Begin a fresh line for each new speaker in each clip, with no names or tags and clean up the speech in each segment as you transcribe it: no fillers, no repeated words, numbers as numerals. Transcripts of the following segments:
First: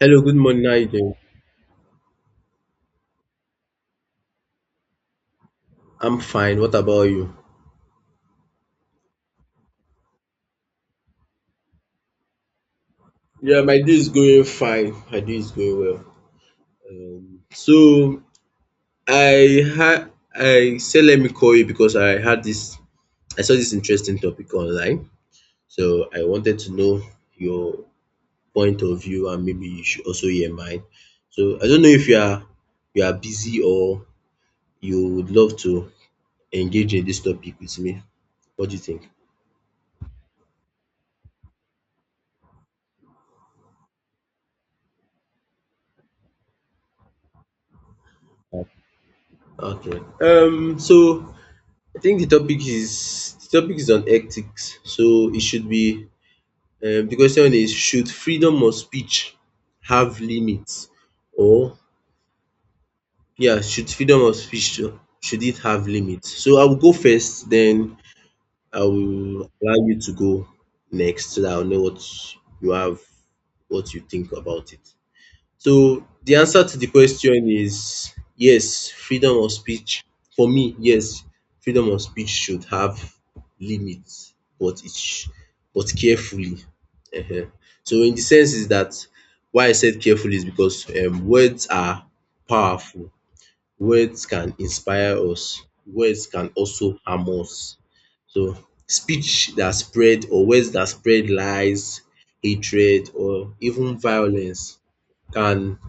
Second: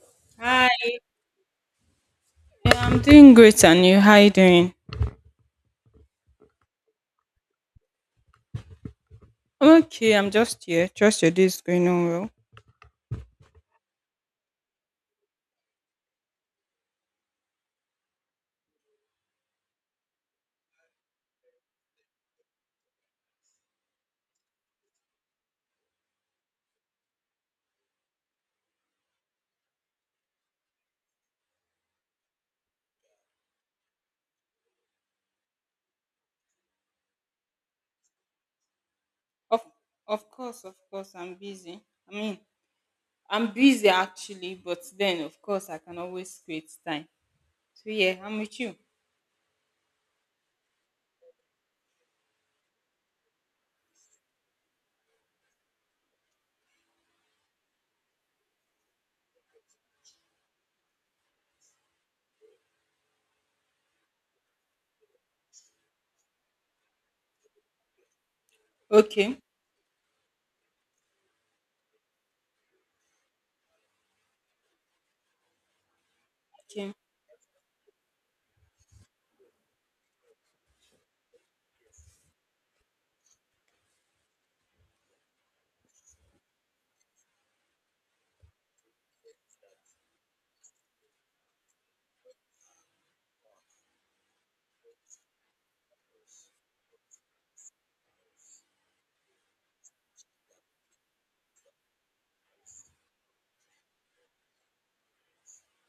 Hello, good morning.
Hi,
How you doing?
I'm doing great, and you? How you doing?
I'm fine. What about you?
I'm okay. I'm just here. Trust your day is going on well.
Yeah, my day is going fine. My day is going well. So I said let me call you because I saw this interesting topic online. So I wanted to know your point of view and maybe you should also hear mine. So I don't know if you are you are busy or you would love to engage in this topic with me. What do you think?
Of of course, I'm busy. I mean, I'm busy actually, but then of course I can always create time. So yeah, I'm with you.
Okay. So I think the topic is on ethics, so it should be, the question is, should freedom of speech have limits, or yeah, should freedom of speech, should it have limits? So I will go first, then I
Okay.
will allow you to go next so that I'll know what you have, what you think about it. So the answer to the
Okay.
question is yes, freedom of speech. For me, yes, freedom of speech should have limits, but but carefully. Ehen. So in the sense is that why I said carefully is because, words are powerful. Words can inspire us. Words can also harm us. So speech that spread or words that spread lies, hatred, or even violence can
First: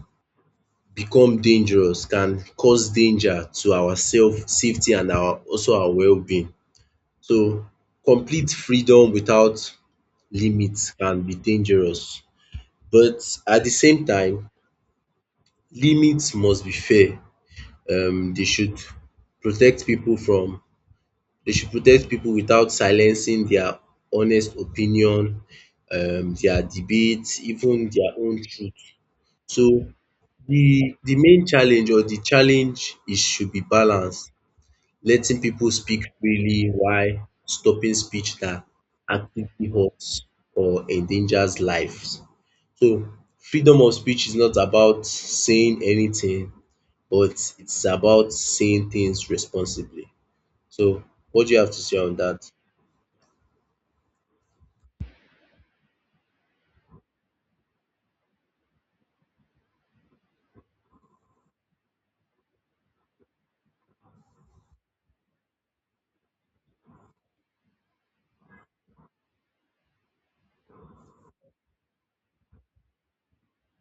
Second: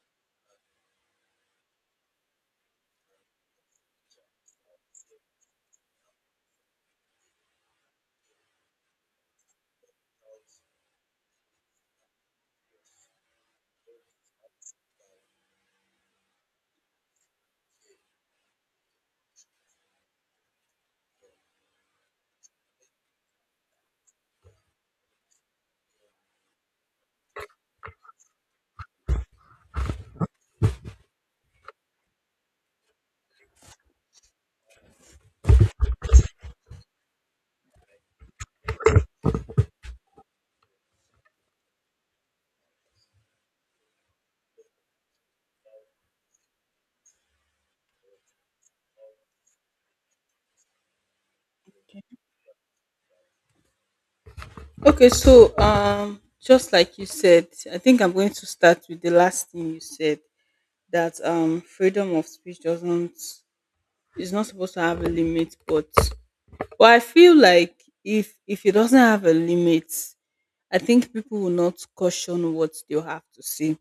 become dangerous, can cause danger to our self safety and our also our well-being. So complete freedom without limits can be dangerous, but at the same time limits must be fair. They should protect people from, they should protect people without silencing their honest opinion, their debate, even their own truth. So the main challenge or the challenge is should be balance, letting people speak freely while stopping speech that actively hurts or endangers lives. So freedom of speech is not about saying anything, but it's about saying things responsibly. So what do you have to say on that?
Okay. Just like you said, I think I'm going to start with the last thing you said that freedom of speech doesn't is not supposed to have a limit, but well, I feel like if it doesn't have a limit, I think people will not caution what they'll have to say.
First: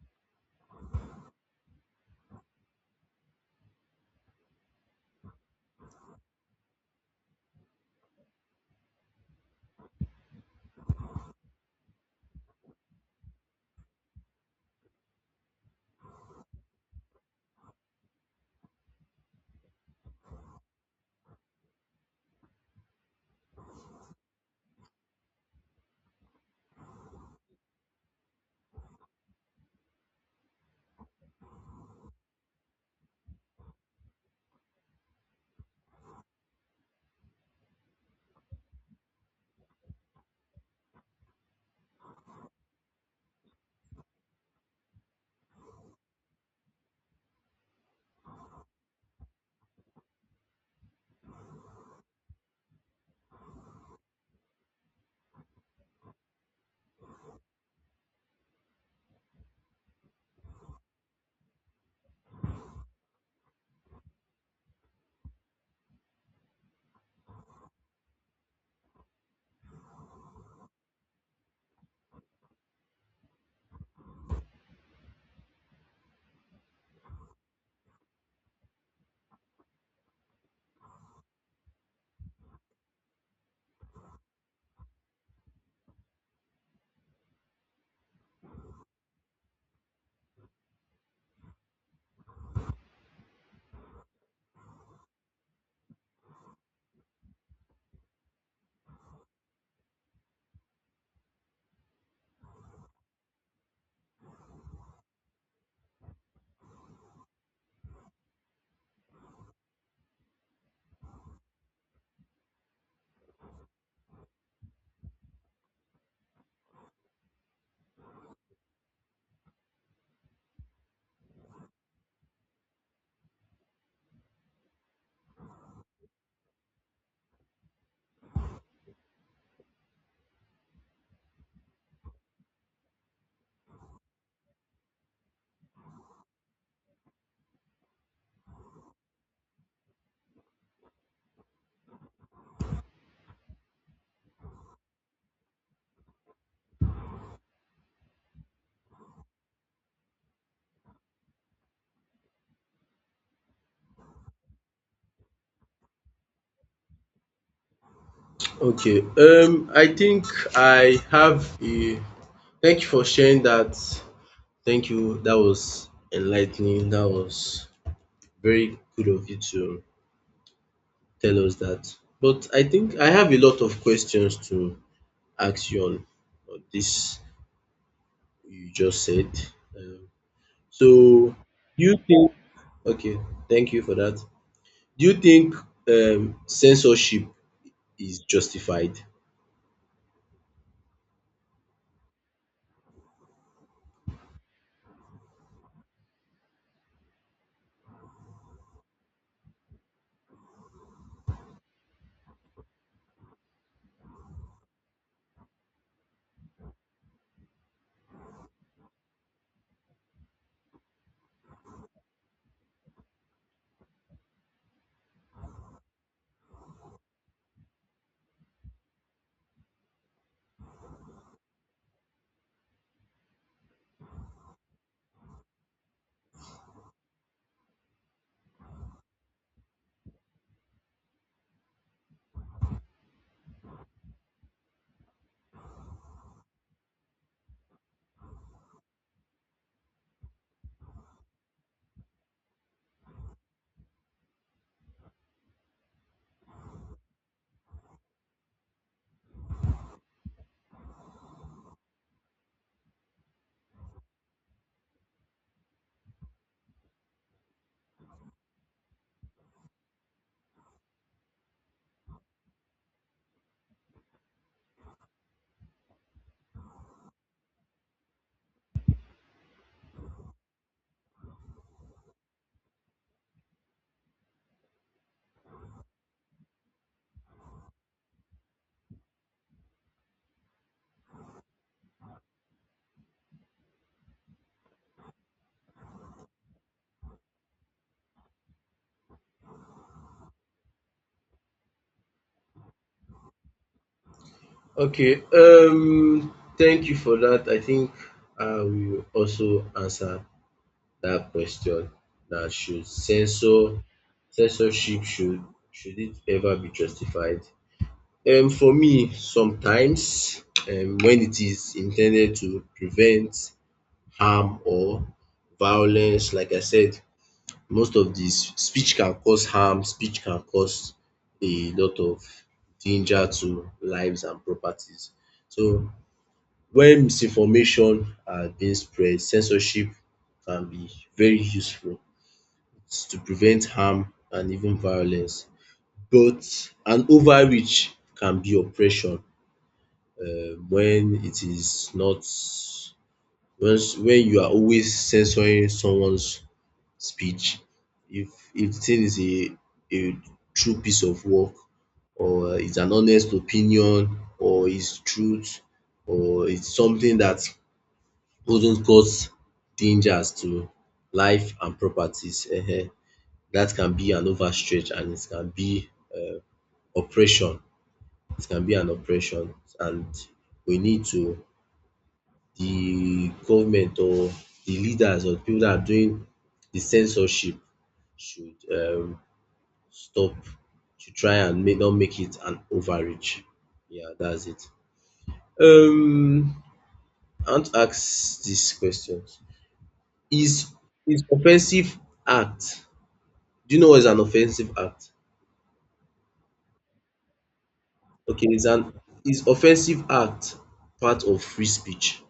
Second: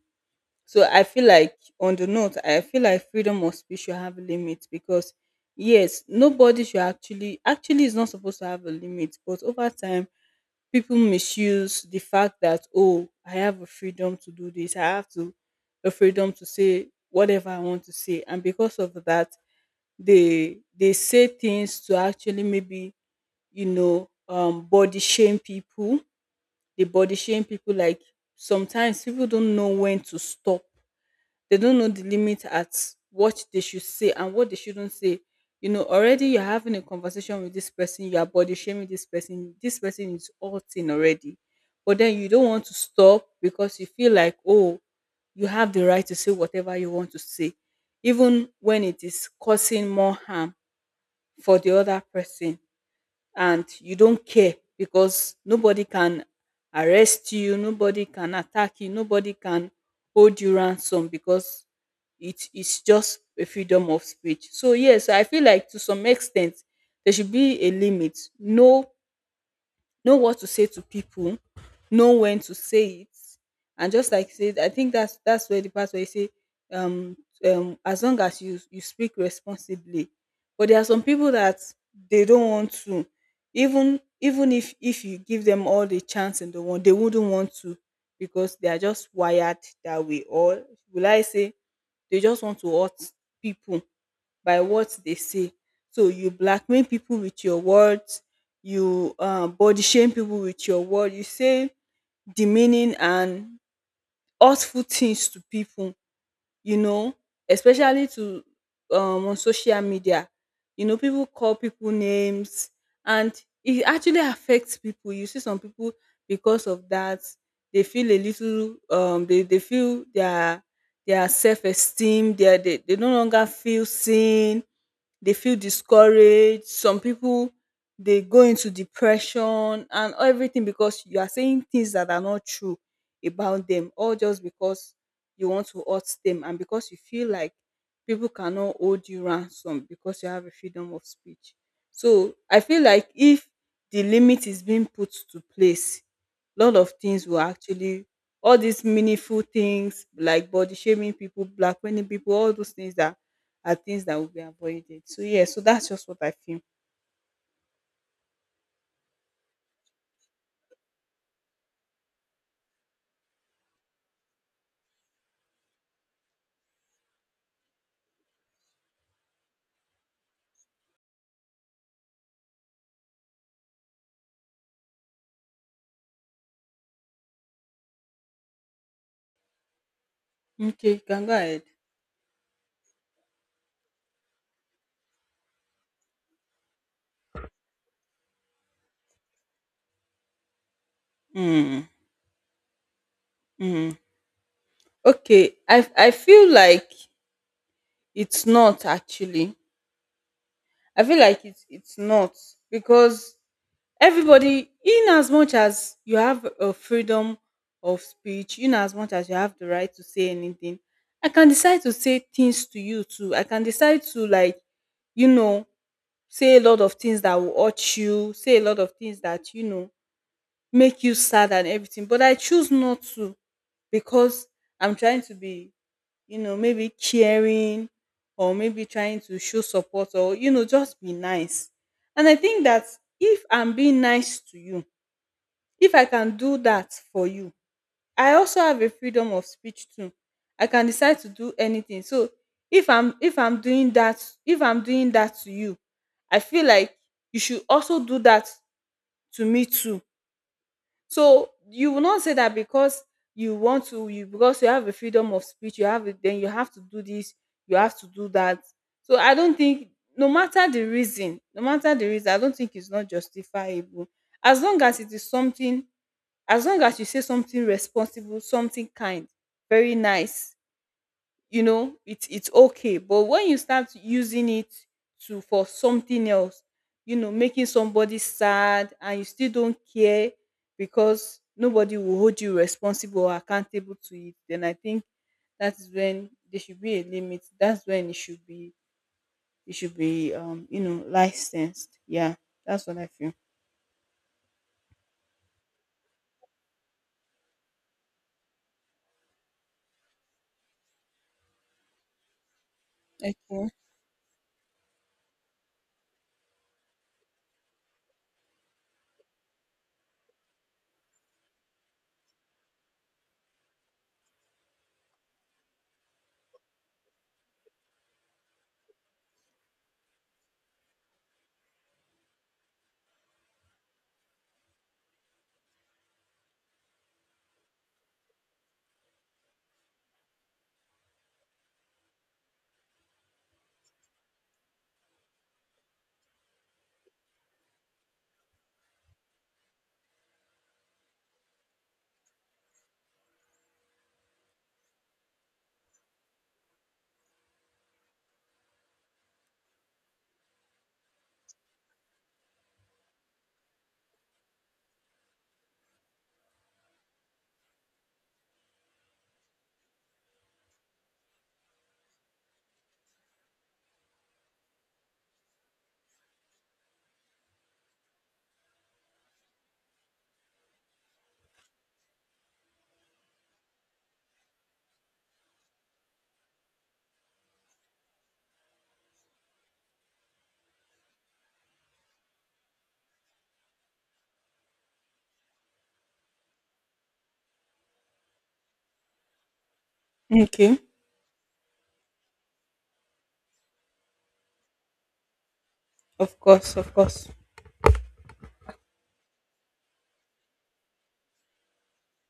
So I feel like on the note, I feel like freedom of speech should have a limit because yes, nobody should actually is not supposed to have a limit, but over time people misuse the fact that, oh, I have a freedom to do this, I have to a freedom to say whatever I want to say. And because of that, they say things to actually maybe, you know, body shame people. They body shame people. Like sometimes people don't know when to stop. They don't know the limit at what they should say and what they shouldn't say. You know, already you're having a conversation with this person, you are body shaming this person is hurting already. But then you don't want to stop because you feel like, oh, you have the right to say whatever you want to say, even when it is causing more harm for the other person, and you don't care because nobody can arrest you, nobody can attack you, nobody can hold you ransom because it is just a freedom of speech. So yes, I feel like to some extent there should be a limit. No, know what to say to people, know when to say it. And just like said, I think that's where the part where you say, um, as long as you speak responsibly. But there are some people that they don't want to, even if you give them all the chance in the world, they wouldn't want to because they are just wired that way. Or, will I say, they just want to hurt people by what they say. So you blackmail people with your words, you body shame people with your word, you say demeaning and hurtful things to people, you know, especially to, on social media. You know, people call people names, and it actually affects people. You see some people, because of that, they feel a little they feel their self-esteem, they no longer feel seen, they feel discouraged. Some people they go into depression and everything because you are saying things that are not true about them, all just because you want to hurt them and because you feel like people cannot hold you ransom because you have a freedom of speech. So I feel like if the limit is being put to place, lot of things will actually, all these meaningful things like body shaming people, blackmailing people, all those things, that are things that will be avoided. So yeah, so that's just what I feel.
Okay, I think I have a thank you for sharing that. Thank you. That was enlightening. That was very good of you to tell us that. But I think I have a lot of questions to ask you on this you just said. Um, so,
Okay, you can go ahead.
do you think, okay, thank you for that. Do you think, censorship is justified?
Mm, mm. Okay, I feel like it's not actually. I feel like it's not because everybody, in as much as you have a freedom of speech, in as much as you have the right to say anything, I can decide to say things to you too. I can decide to, like, you know, say a lot of things that will hurt you, say a lot of things that, you know, make you sad and everything. But I choose not to because I'm trying to be, you know, maybe caring, or maybe trying to show support, or, you know, just be nice. And I think that if I'm being nice to you, if I can do that for you, I also have a freedom of speech too. I can decide to do anything. So if I'm doing that, if I'm doing that to you, I feel like you should also do that to me too, so you will not say that because you want to, you, because you have a freedom of speech, you have it, then you have to do this, you have to do that. So I don't think, no matter the reason, no matter the reason, I don't think it's not justifiable. As long as it is something, as long as you say something responsible, something kind, very nice, you know, it's okay, but when you start using it to for something else, you know, making somebody sad and you still don't care because nobody will hold you responsible or accountable to it, then I think that's when there should be a limit. That's when it should be, you know, licensed. Yeah, that's what I feel.
Okay, thank you for that. I think I will also answer that question, that should censor
Okay.
censorship should it ever be justified? For me, sometimes, when it is intended to prevent harm or violence. Like I said, most of this speech can cause harm, speech can cause a lot of danger to lives and properties. So when misinformation are being spread, censorship can be very useful to prevent harm and even violence. But an overreach can be oppression when it is not once, when you are always censoring someone's speech. If the thing is a true piece of work, or it's an honest opinion, or it's truth, or it's something that doesn't cause dangers to life and properties, that can be an overstretch and it can be, uh, oppression. It can be an oppression, and we need to, the government or the leaders or the people that are doing the censorship should, stop to try and make, not make it an overreach. Yeah, that's it. Um, I want to ask this question: Is
Okay.
is offensive act? Do you know what is an offensive act?
Of course
Okay, is an is offensive act part of free speech?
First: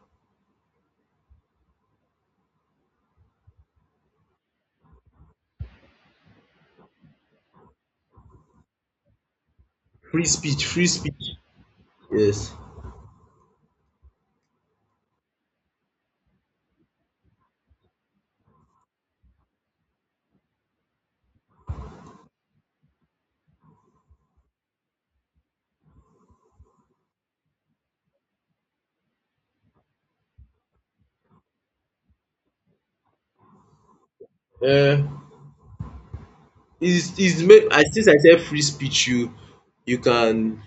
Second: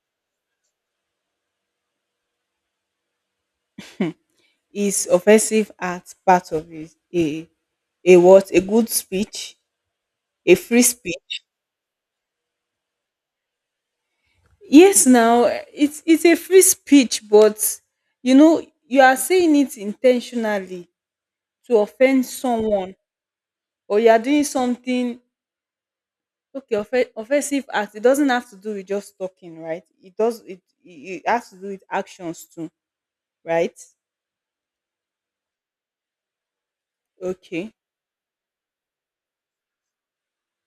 is offensive act part of it, a what, a good speech,
Free
a
speech,
free
free speech.
speech?
Yes.
Yes, now it's a free speech. But you know you are saying it intentionally to offend someone, or you are doing something. Okay, offensive act, it doesn't have to do with just talking, right? It it has to do with actions too, right?
Uh, is make
Okay.
I, since I said free speech, you can,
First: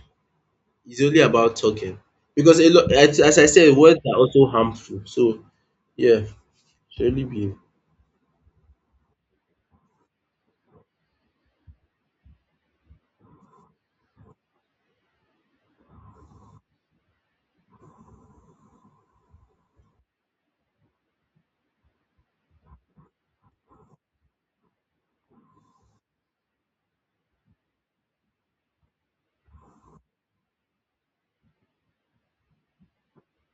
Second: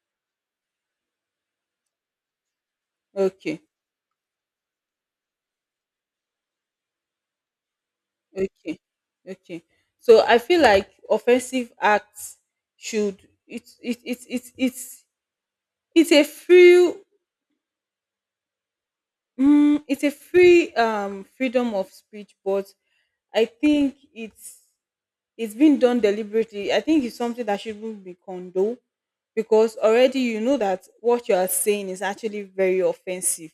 it's only about talking because a lot, as I
Okay.
said, words are also harmful. So yeah, surely be
Okay. Okay. So I feel like offensive acts should, it's a free, mm, it's a free freedom of speech, but I think it's been done deliberately. I think it's something that shouldn't be condoned because already you know that what you are saying is actually very offensive.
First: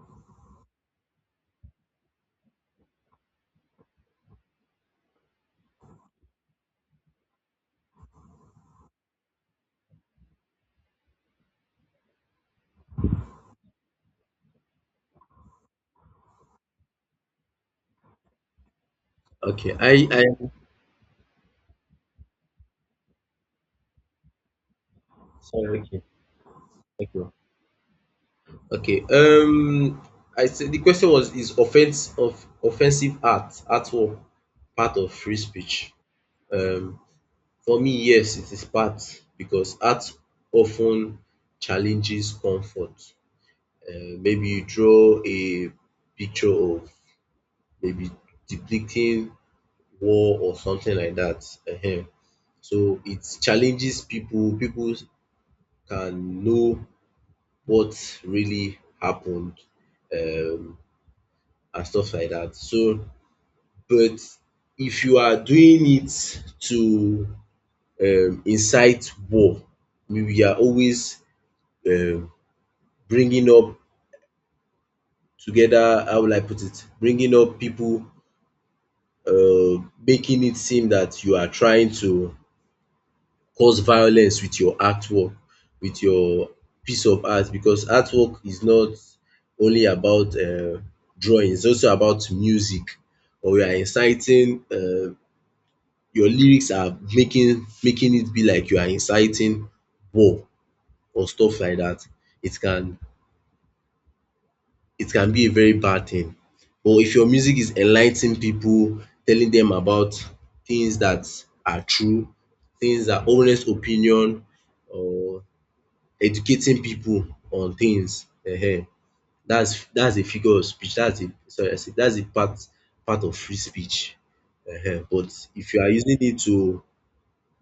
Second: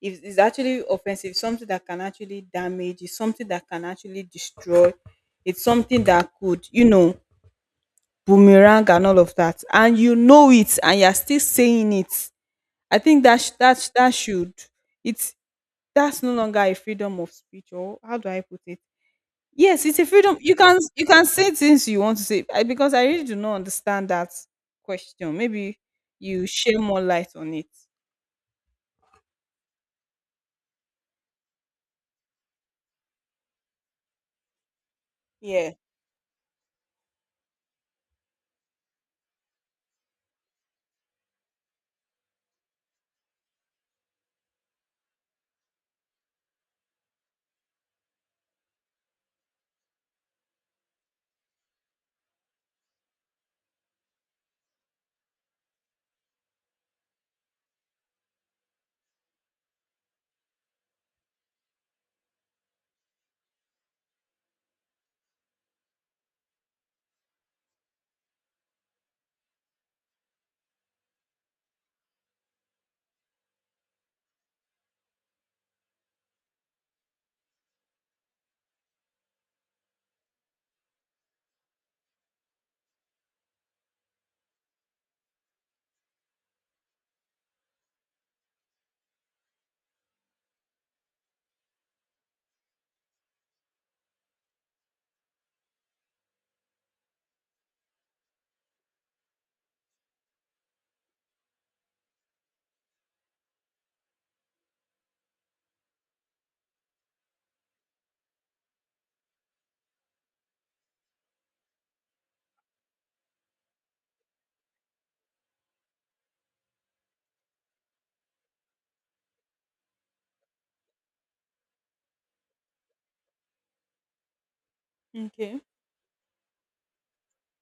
It's actually offensive, something that can actually damage, it's something that can actually destroy, it's something that could, you know, boomerang and all of that. And you know it, and you're still saying it. I think that should, it's that's no longer a freedom of speech, or how do I put it?
okay.
Yes, it's a
I
freedom. You can say things you want to say. I, because I really do not understand that question. Maybe
sorry, okay,
you share more
thank you.
light on it.
Okay. I said the question was is offense of offensive act at all part of free speech?
Yeah.
Um For me, yes, it is part because art often challenges comfort. Maybe you draw a picture of maybe depicting war or something like that. Ehen. So it challenges people. People can know what really happened, um, and stuff like that. So, but if you are doing it to, incite war, we are always, uh, bringing up together, how will I put it? Bringing up people, making it seem that you are trying to cause violence with your artwork, with your piece of art, because artwork is not only about, drawing, it's also about music. Or you are inciting, your lyrics are making it be like you are inciting war or stuff like that. It can, it can be a very bad thing. But if your music is enlightening people, telling them about things that are true, things that honest opinion, or educating people on things, that's a figure of speech that's a sorry, I said that's a part, part of free speech, but
Okay.
if you are using it to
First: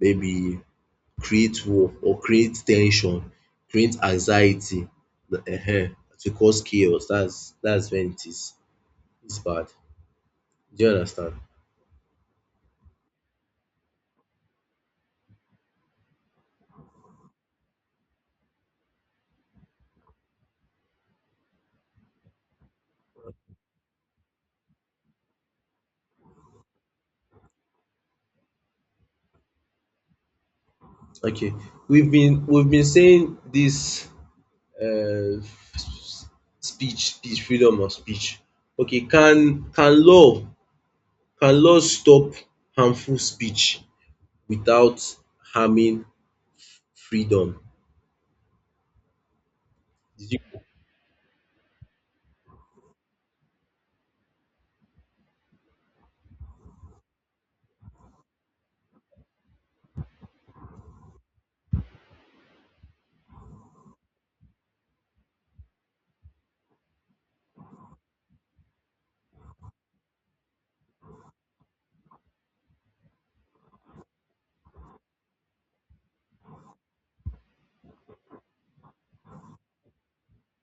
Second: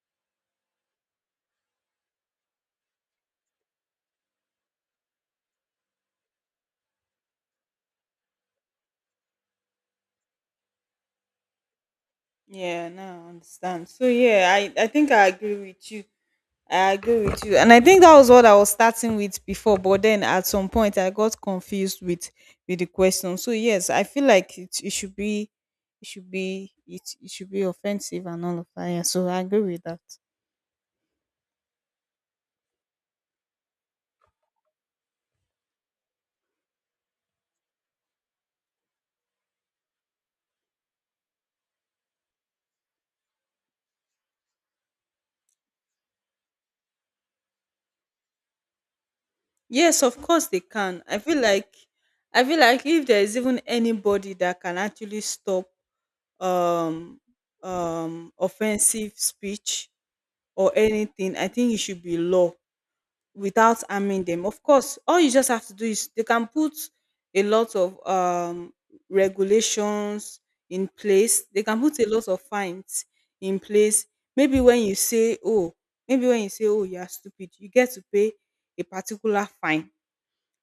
maybe create war or create tension, create anxiety, to cause chaos, that's when it is bad. Do you understand?
Yeah, now I understand. So yeah, I think I agree with you. I agree with you. And I think that was what I was starting with before, but then at some point I got confused with the question. So yes, I feel like it should be, it should be offensive and all of that. Yeah, so I agree with that.
Okay, we've been saying this, uh, speech, speech, freedom of speech. Okay, can law stop harmful speech without harming freedom?
Yes, of
Did
course
you-
they can. I feel like, I feel like if there is even anybody that can actually stop um offensive speech or anything, I think it should be law. Without harming them. Of course, all you just have to do is they can put a lot of regulations in place. They can put a lot of fines in place. Maybe when you say, "Oh," maybe when you say, "Oh, you are stupid," you get to pay a particular fine.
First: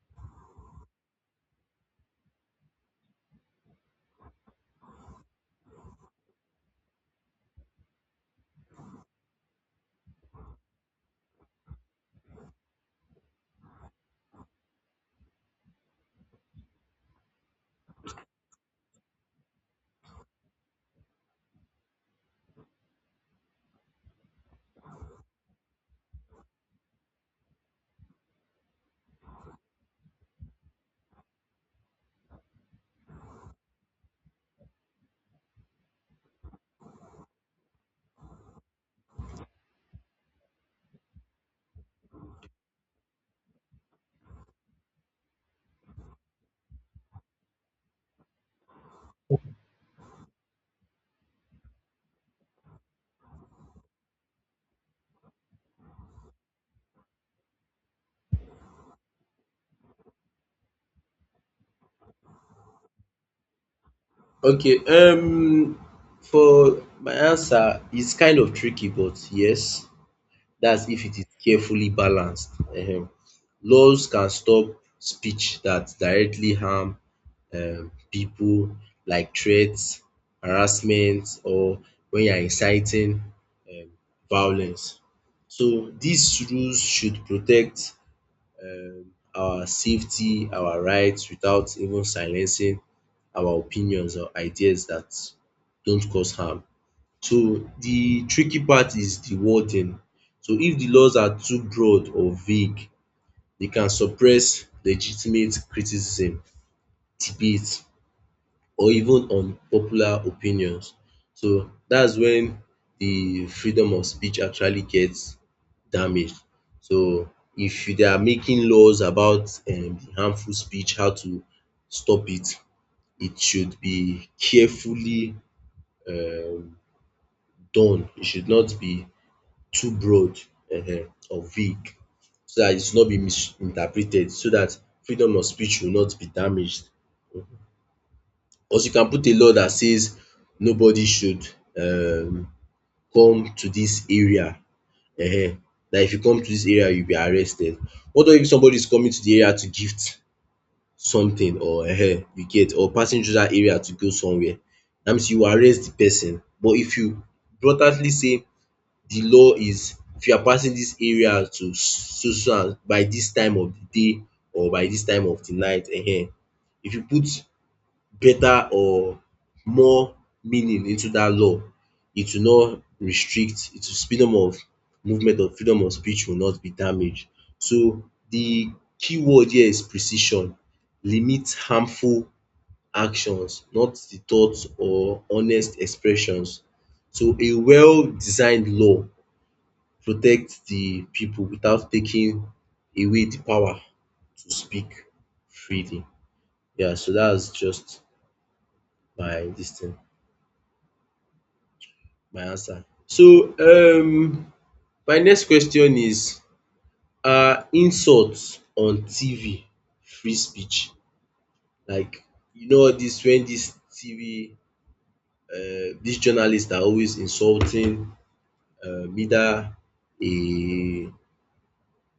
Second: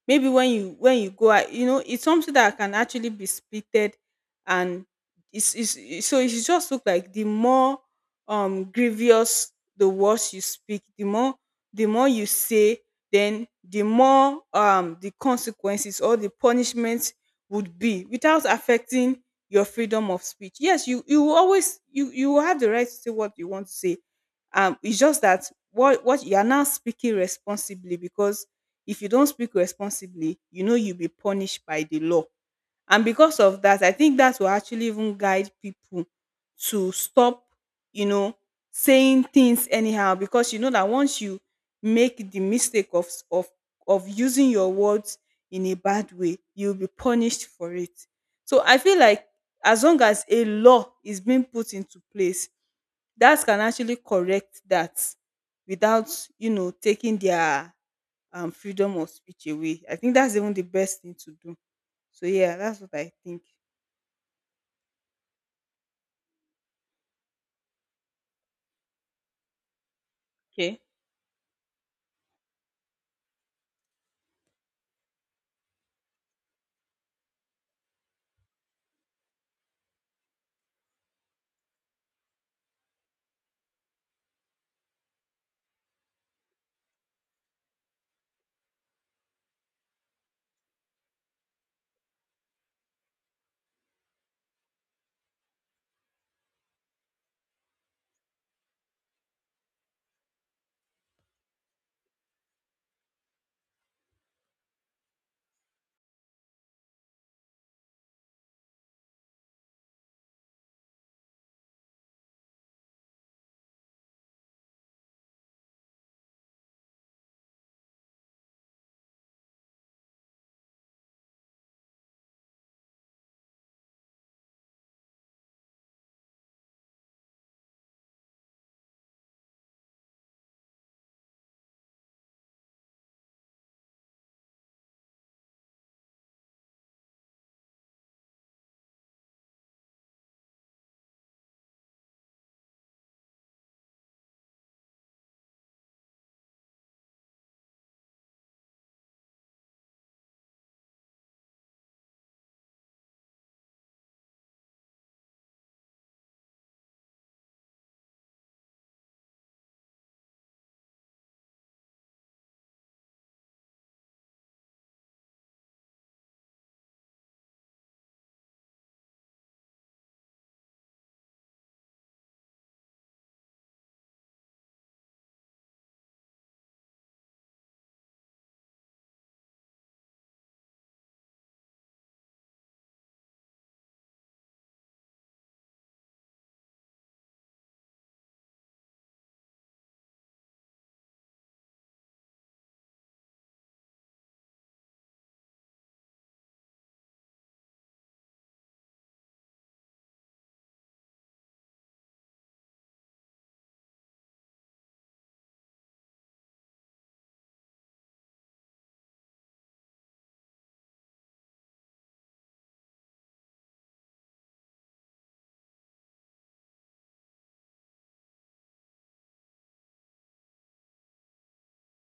Maybe when you, when you go out, you know, it's something that can actually be splitted, and so it should just look like the more grievous the words you speak, the more, the more you say, then the more the consequences or the punishment would be without affecting your freedom of speech. Yes, you will always, you will have the right to say what you want to say. It's just that what you are now speaking responsibly, because if you don't speak responsibly, you know you'll be punished by the law. And because of that, I think that will actually even guide people to stop, you know, saying things anyhow. Because you know that once you make the mistake of of of using your words in a bad way, you'll be punished for it. So I feel like as long as a law is being put into place, that can actually correct that without, you know, taking their freedom of speech away. I think that's even the best thing to do. So yeah, that's what I think.
Okay, for my answer, it's kind of tricky, but yes.
Okay.
That's if it is carefully balanced. um Laws can stop speech that directly harm pipu, like threats, harassment, or when you are inciting um violence. So these rules should protect um our safety, our rights, without even silencing our opinions or ideas that don't cause harm. So the tricky part is the wording. So if the laws are too broad or vague, they can suppress legitimate criticism, debate, or even unpopular opinions. So that's when the freedom of speech actually gets damaged. So if they are making laws about the harmful speech, how to stop it, it should be carefully um done. It should not be too broad or vague, so dat it should not be misinterpreted, so dat freedom of speech will not be damaged. Because you can put a law that says nobody should um come to dis area, um dat if you come to dis area you will be arrested. What if somebody is coming to the area to gift something, or you get, or passing through dat area to go somewhere, dat means you will arrest the person. But if you blatantly say the law is, if you are passing this area to so so, and by this time of the day or by this time of the night, if you put better or more meaning into that law, it will not restrict, it will, freedom of movement or freedom of speech will not be damaged. So the key word here is precision. Limit harmful actions, not the thoughts or honest expressions. So a well designed law protect the people without taking away the power to speak freely. Yeah, so that's just my this thing, my answer. So my next question is, are insults on TV free speech? Like you know all this when this TV, this journalists are always insulting either a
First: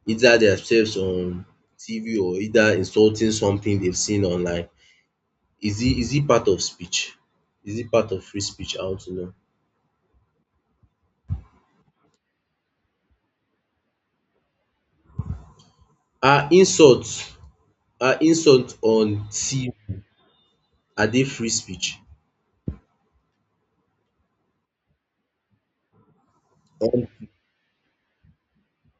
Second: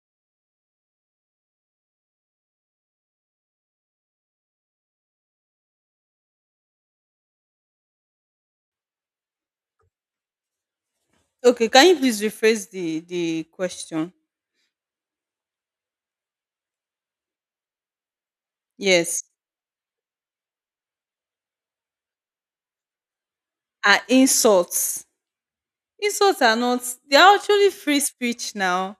either themselves on TV or either insulting something they've seen online. Is it, is it part of speech? Is it part of free speech? I want to know.
Okay. Can you please rephrase the question?
Are insults are insults
Yes.
on TV, are they free speech?
Are insults, insults are not,
Um
they are actually free speech now.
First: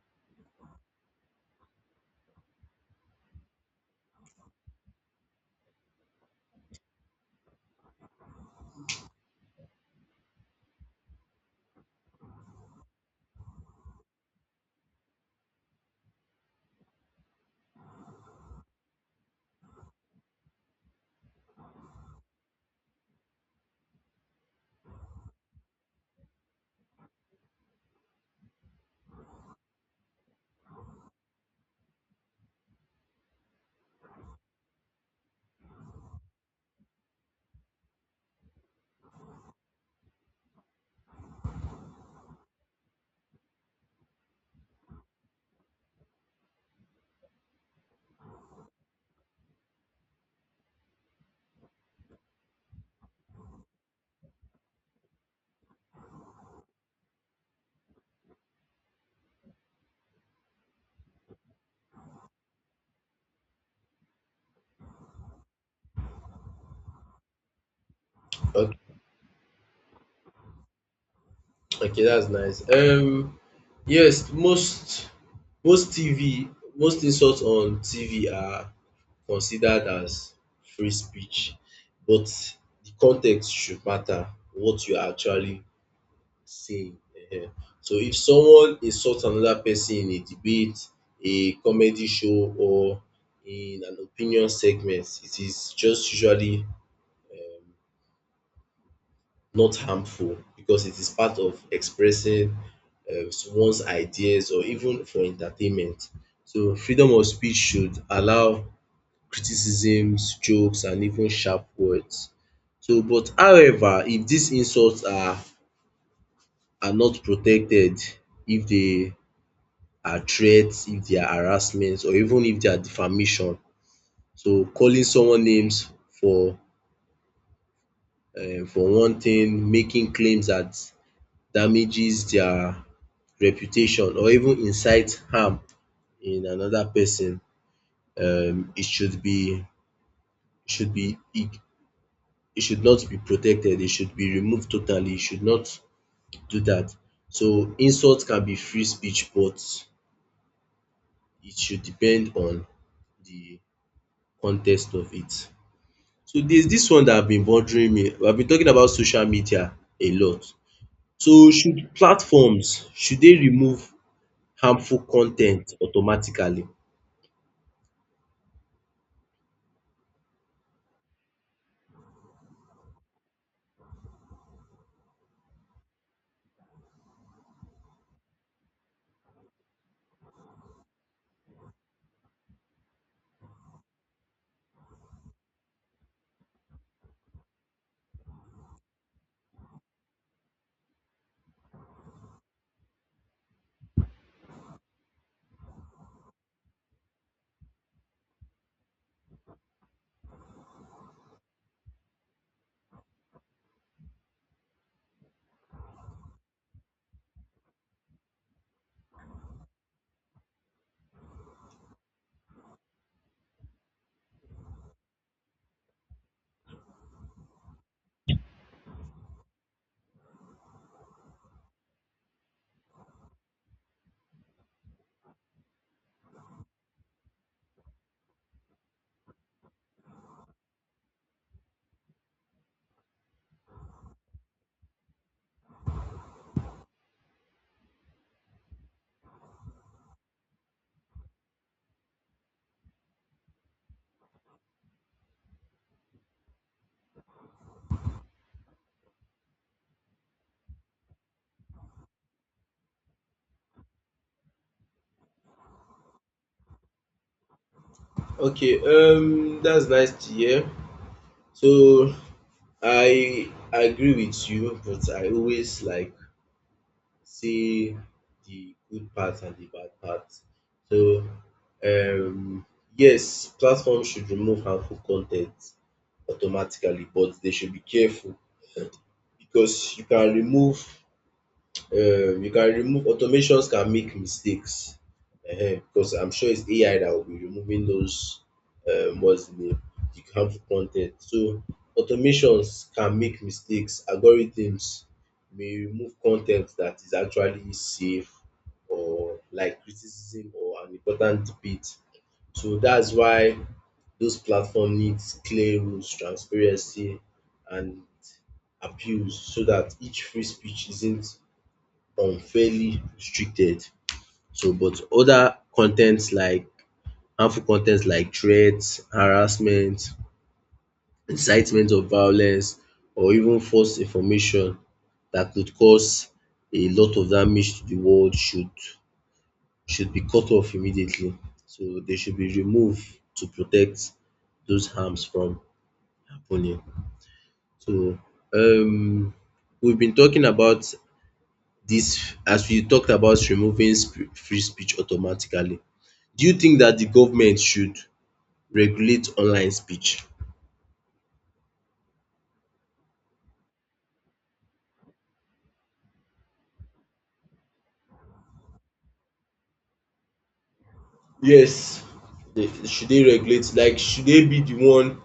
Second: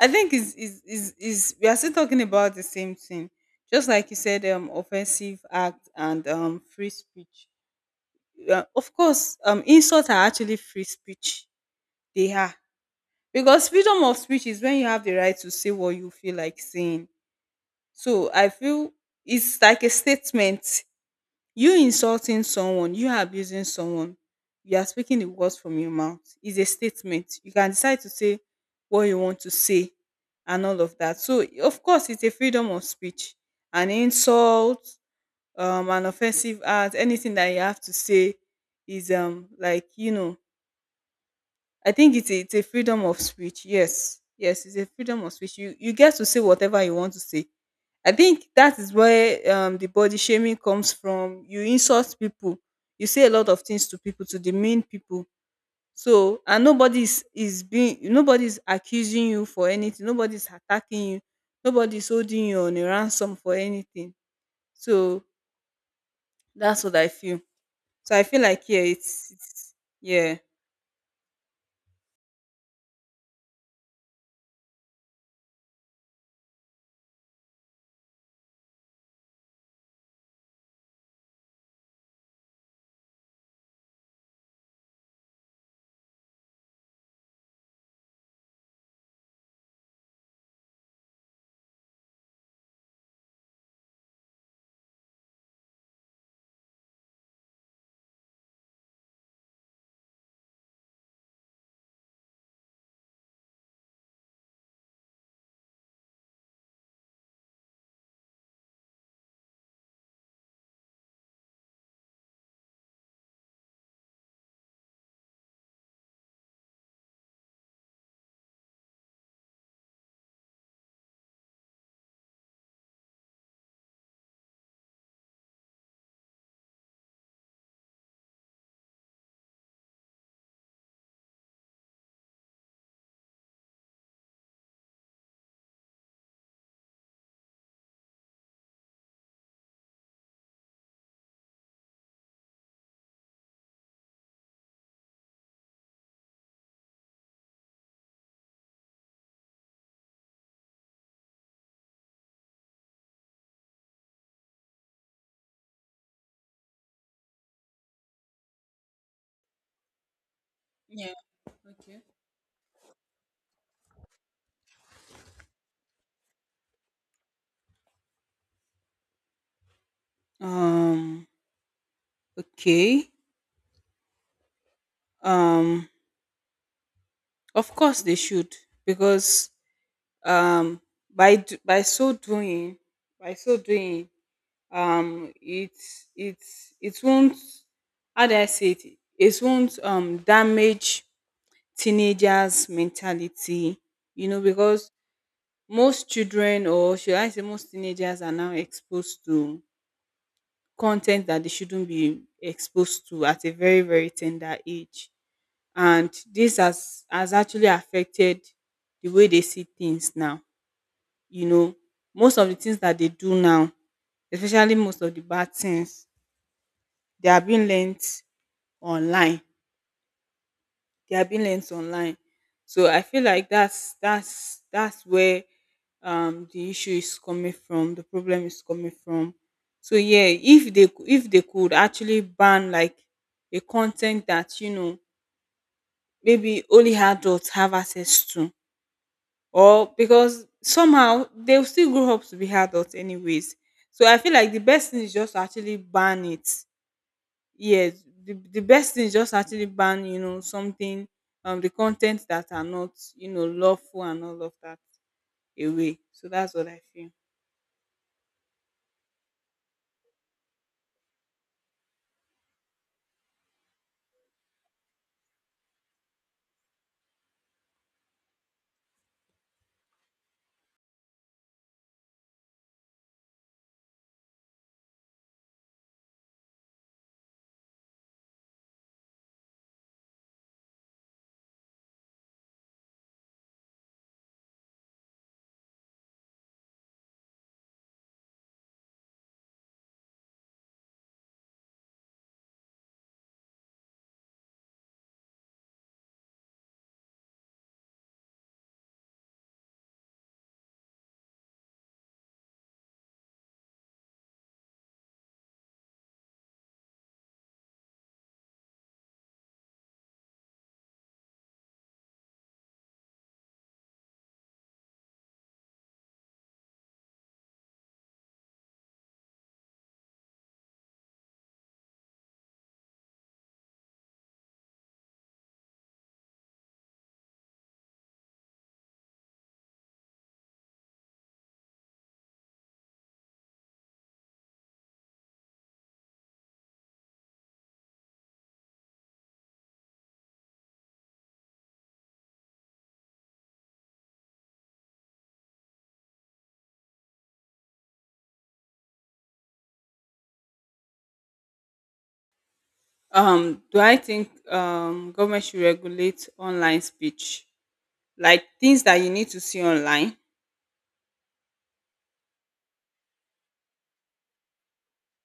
I think is we are still talking about the same thing. Just like you said, offensive act and free speech. Of course, insults are actually free speech. They are, because freedom of speech is when you have the right to say what you feel like saying. So I feel it's like a statement. You insulting someone, you abusing someone, you are speaking the words from your mouth. It's a statement. You can decide to say what you want to say and all of that. So of course it's a freedom of speech. An insult, an offensive act, anything that you have to say is I think it's a freedom of speech. Yes, yes, it's a freedom of speech. You get to say whatever you want to say. I think that is where the body shaming comes from. You insult people. You say a lot of things to people to demean people. So and nobody's is being nobody's accusing you for anything. Nobody's attacking you. Nobody's holding you on a ransom for anything. So that's what I feel. So I feel like
okay,
yeah, it's yeah.
okay, that's nice. Yes, most most TV most insults on TV are considered as free speech, but the context should matter, what you are actually say. um. So if someone insult another person in a debate, a comedy show, or in an opinion segment, it is just usually not harmful because it is part of expressing one's ideas or even for entertainment. So freedom of speech should allow criticisms, jokes, and even sharp words. So but however, if these insults are not protected, if they are threats, if they are harassment, or even if they are defamation. So calling someone names for for one thing, making claims that damages their reputation, or even incite harm in another person, it should be, should be it it should not be protected, it should be removed totally, it should not do that. So insults can be free speech, but it should depend on the context of it. So there's this one that have been bothering me. I've been talking about social media a lot.
Yeah.
So should
Okay.
platforms, should they remove harmful content automatically?
Um. Okay. um of course they should, because um by so doing, um it it it won't, how do I say it, it won't damage teenagers' mentality, you know, because most children, or should I say most teenagers, are now exposed to content that they shouldn't be exposed to at a very very tender age. And this has actually affected the way they see things now, you know. Most of the things that they do now, especially most of the bad things, they are being learned online. They are being learned online. So I feel like that's where the issue is coming from, the problem is coming from. So yeah, if they could actually ban, like, a content that, you know, maybe only adults have access to. Or, because somehow they'll still grow up to be adults anyways. So I feel like the best thing is just to actually ban it. Yes, the best thing is just actually ban, you know, something, the content that are not, you know, lawful and all of that away. So that's what I feel.
Okay, that's nice to hear. So I agree with you, but I always like see the good part and the bad part. So um yes, platforms should remove harmful content automatically, but they should be careful because you can remove, automations can make mistakes because I'm sure it's AI that will be removing those, what's the name, the harmful con ten t. So automations can make mistakes. Algorithms may remove con ten t that is actually safe, like criticism or an important debate. So that's why those platform needs clear rules, transparency and appeals so that each free speech isn't unfairly restricted. So but other contents like harmful contents like threats, harassment, incitement of violence or even false information that could cause a lot of damage to the world should be cut off immediately. So they should be removed to protect those harms from happening. So um we've been talking about this as we talked about removing free speech automatically. Do you think that the government should regulate online speech?
Do I think government should regulate online speech? Like things that you need to see online?
Yes, should they regulate? Like, should they be the one?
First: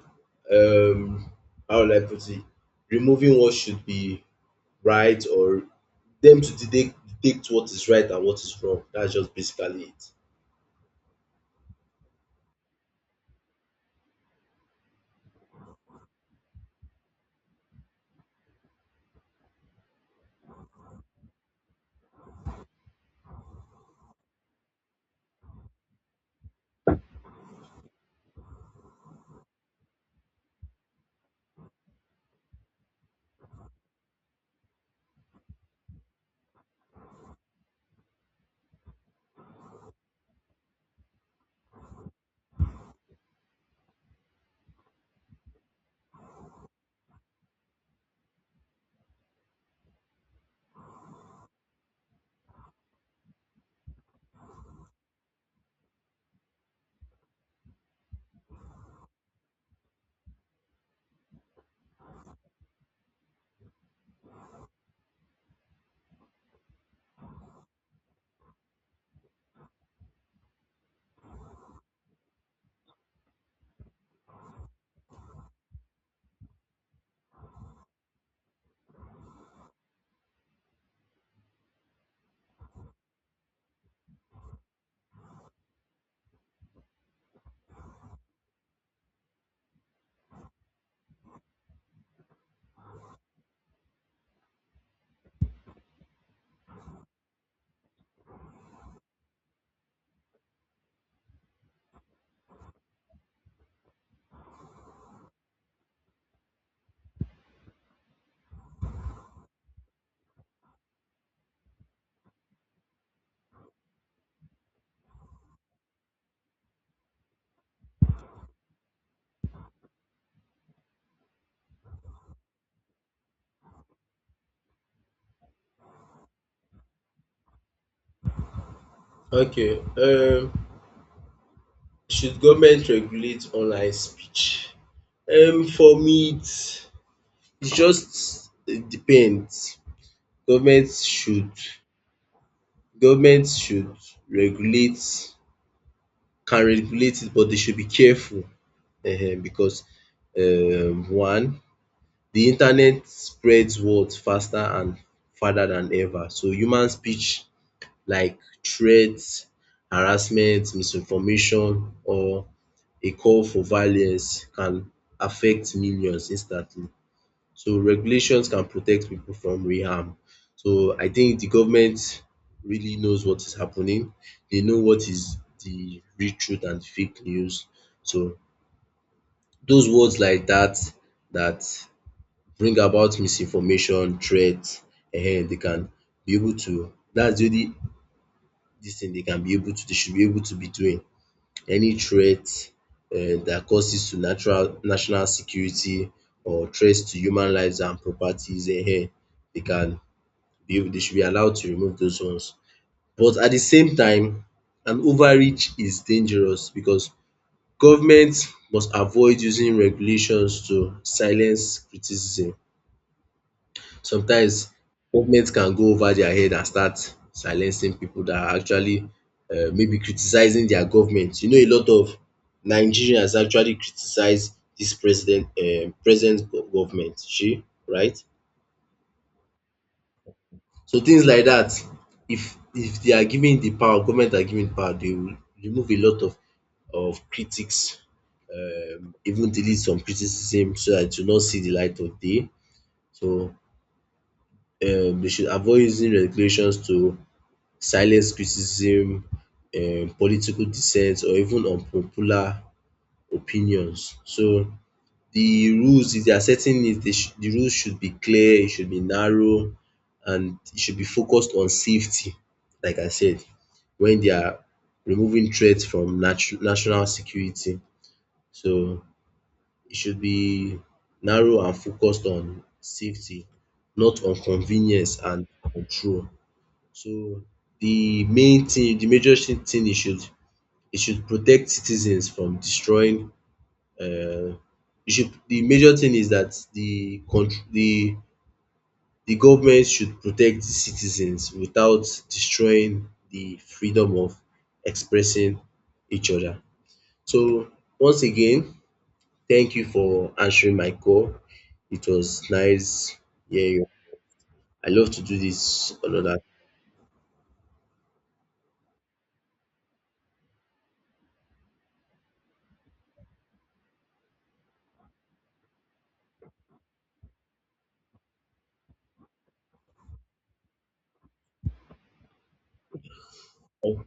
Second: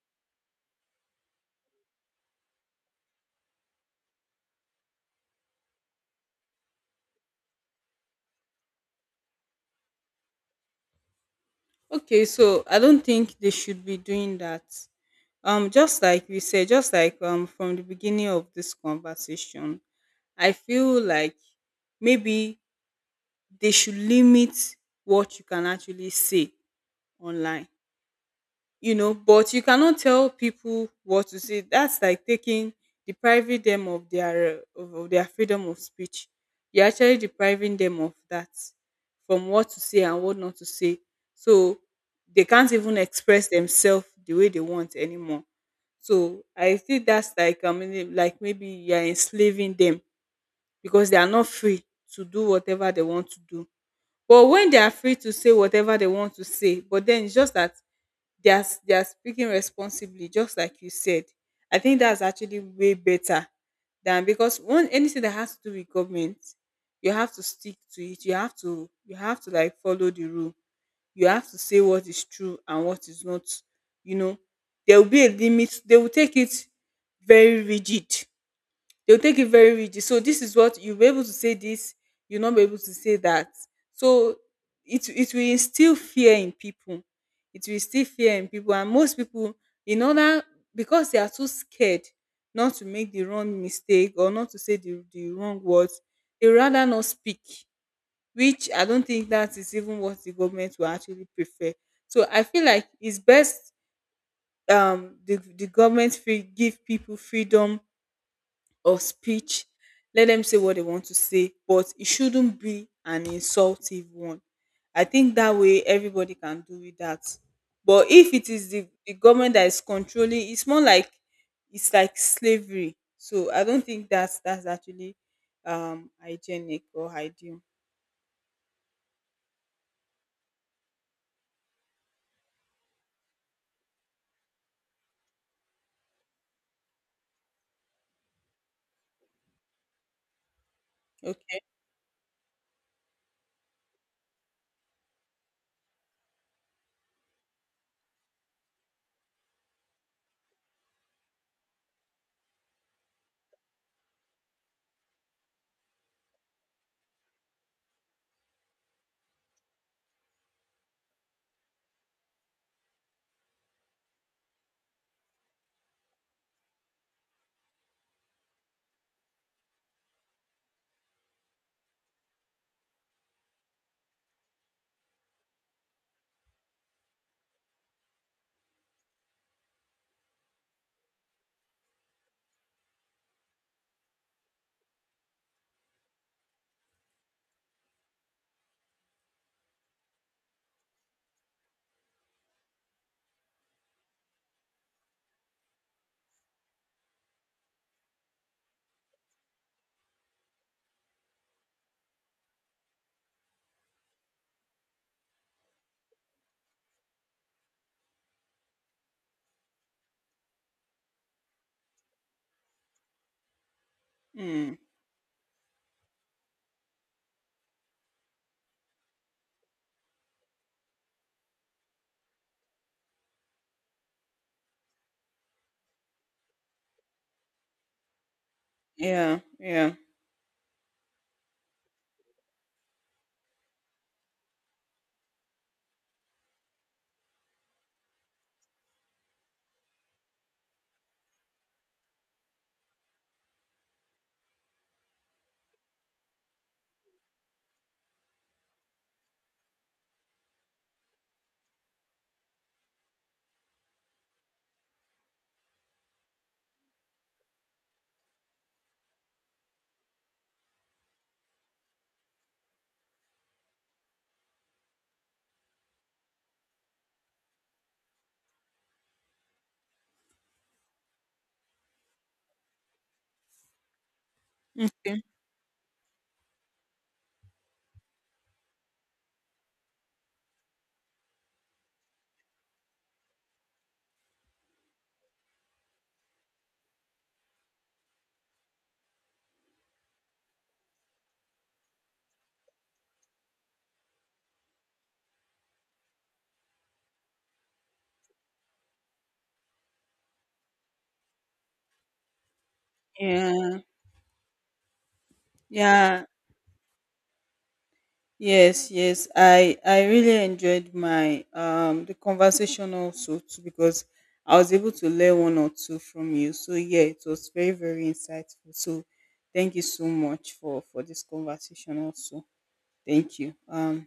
Um, how will I put it? Removing what should be right, or them to detect, detect what is right and what is wrong. That's just basically it.
Okay, so I don't think they should be doing that. Just like we said, just like from the beginning of this conversation, I feel like maybe they should limit what you can actually say online, you know. But you cannot tell people what to say. That's like taking, depriving them of their of their freedom of speech. You're actually depriving them of that, from what to say and what not to say. So they can't even express themselves the way they want anymore. So I think that's like, I mean, like, maybe you're enslaving them, because they are not free to do whatever they want to do. But when they are free to say whatever they want to say, but then it's just that they are speaking responsibly, just like you said. I think that's actually way better. Than, because one, anything that has to do with government, you have to stick to it, you have to, you have to, like, follow the rule. You have to say what is true and what is not, you know. There will be a limit. They will take it very rigid. They'll take it very rigid. So this is what you'll be able to say, this, you'll not be able to say that. So it will instill fear in people. It will instill fear in people. And most people, in order, because they are too scared not to make the wrong mistake, or not to say the wrong words, they rather not speak, which I don't think that is even what the government will actually prefer. So I feel like it's best the government free, give people freedom or speech. Let them say what they want to say, but it shouldn't be an insultive one. I think that way everybody can do with that. But if it is the government that is controlling, it's more like it's like slavery. So I don't think that's actually hygienic or ideal.
Okay. Should government regulate online speech? For me, it just it depends. Government should
Okay.
government should regulate, can regulate it, but they should be careful because one, the internet spreads words faster and farther than ever. So human speech like threats, harassment, misinformation or a call for violence can affect millions instantly. So regulations can protect people from real harm. So I think the government really knows what is happening. They know what is the real truth and fake news. So those words like that bring about misinformation, threats, they can be able to, that's the only dis thing they can be able to, they should be able to be doing. Any threat dat causes to natural national security or threats to human lives and properties, they can, they should be allowed to remove those ones. But at the same time, an overreach is dangerous because government must avoid using regulations to silence criticism. Sometimes
Mm,
government can go over their head and start silencing people that are actually maybe criticizing their government. You know a lot of Nigerians actually criticize this president, government. She right?
yeah, yeah.
So things like that, if they are given the power, government are given power, they will remove a lot of critics, even delete some criticism so that you not see the light of day. So they should avoid using regulations to silence criticism, political dissent or even unpopular opinions. So the rules, if they are setting it, they should, the rules should be clear, it should be narrow and it should be focused on safety, like I said, when they are removing threats from national security. So it should be narrow and focused on safety, not on
Mm,
convenience and control. So the main thing, the thing, it should protect citizens from destroying, um you should, the major thing is that the government should protect the citizens without destroying the freedom of expressing each other. So once again, thank you for answering my call. It was nice hearing
yeah,
you. I love to do this
yeah.
another
Yes, yes, I really enjoyed my the conversation also too, because I was able to learn one or two from you. So yeah, it was very very insightful. So thank you so much for this conversation also. Thank you.
time.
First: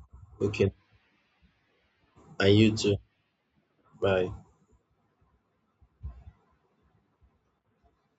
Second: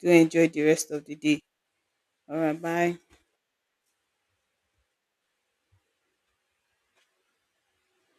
Do enjoy the
Okay,
rest of the day. All
and
right,
you too.
bye.
Bye.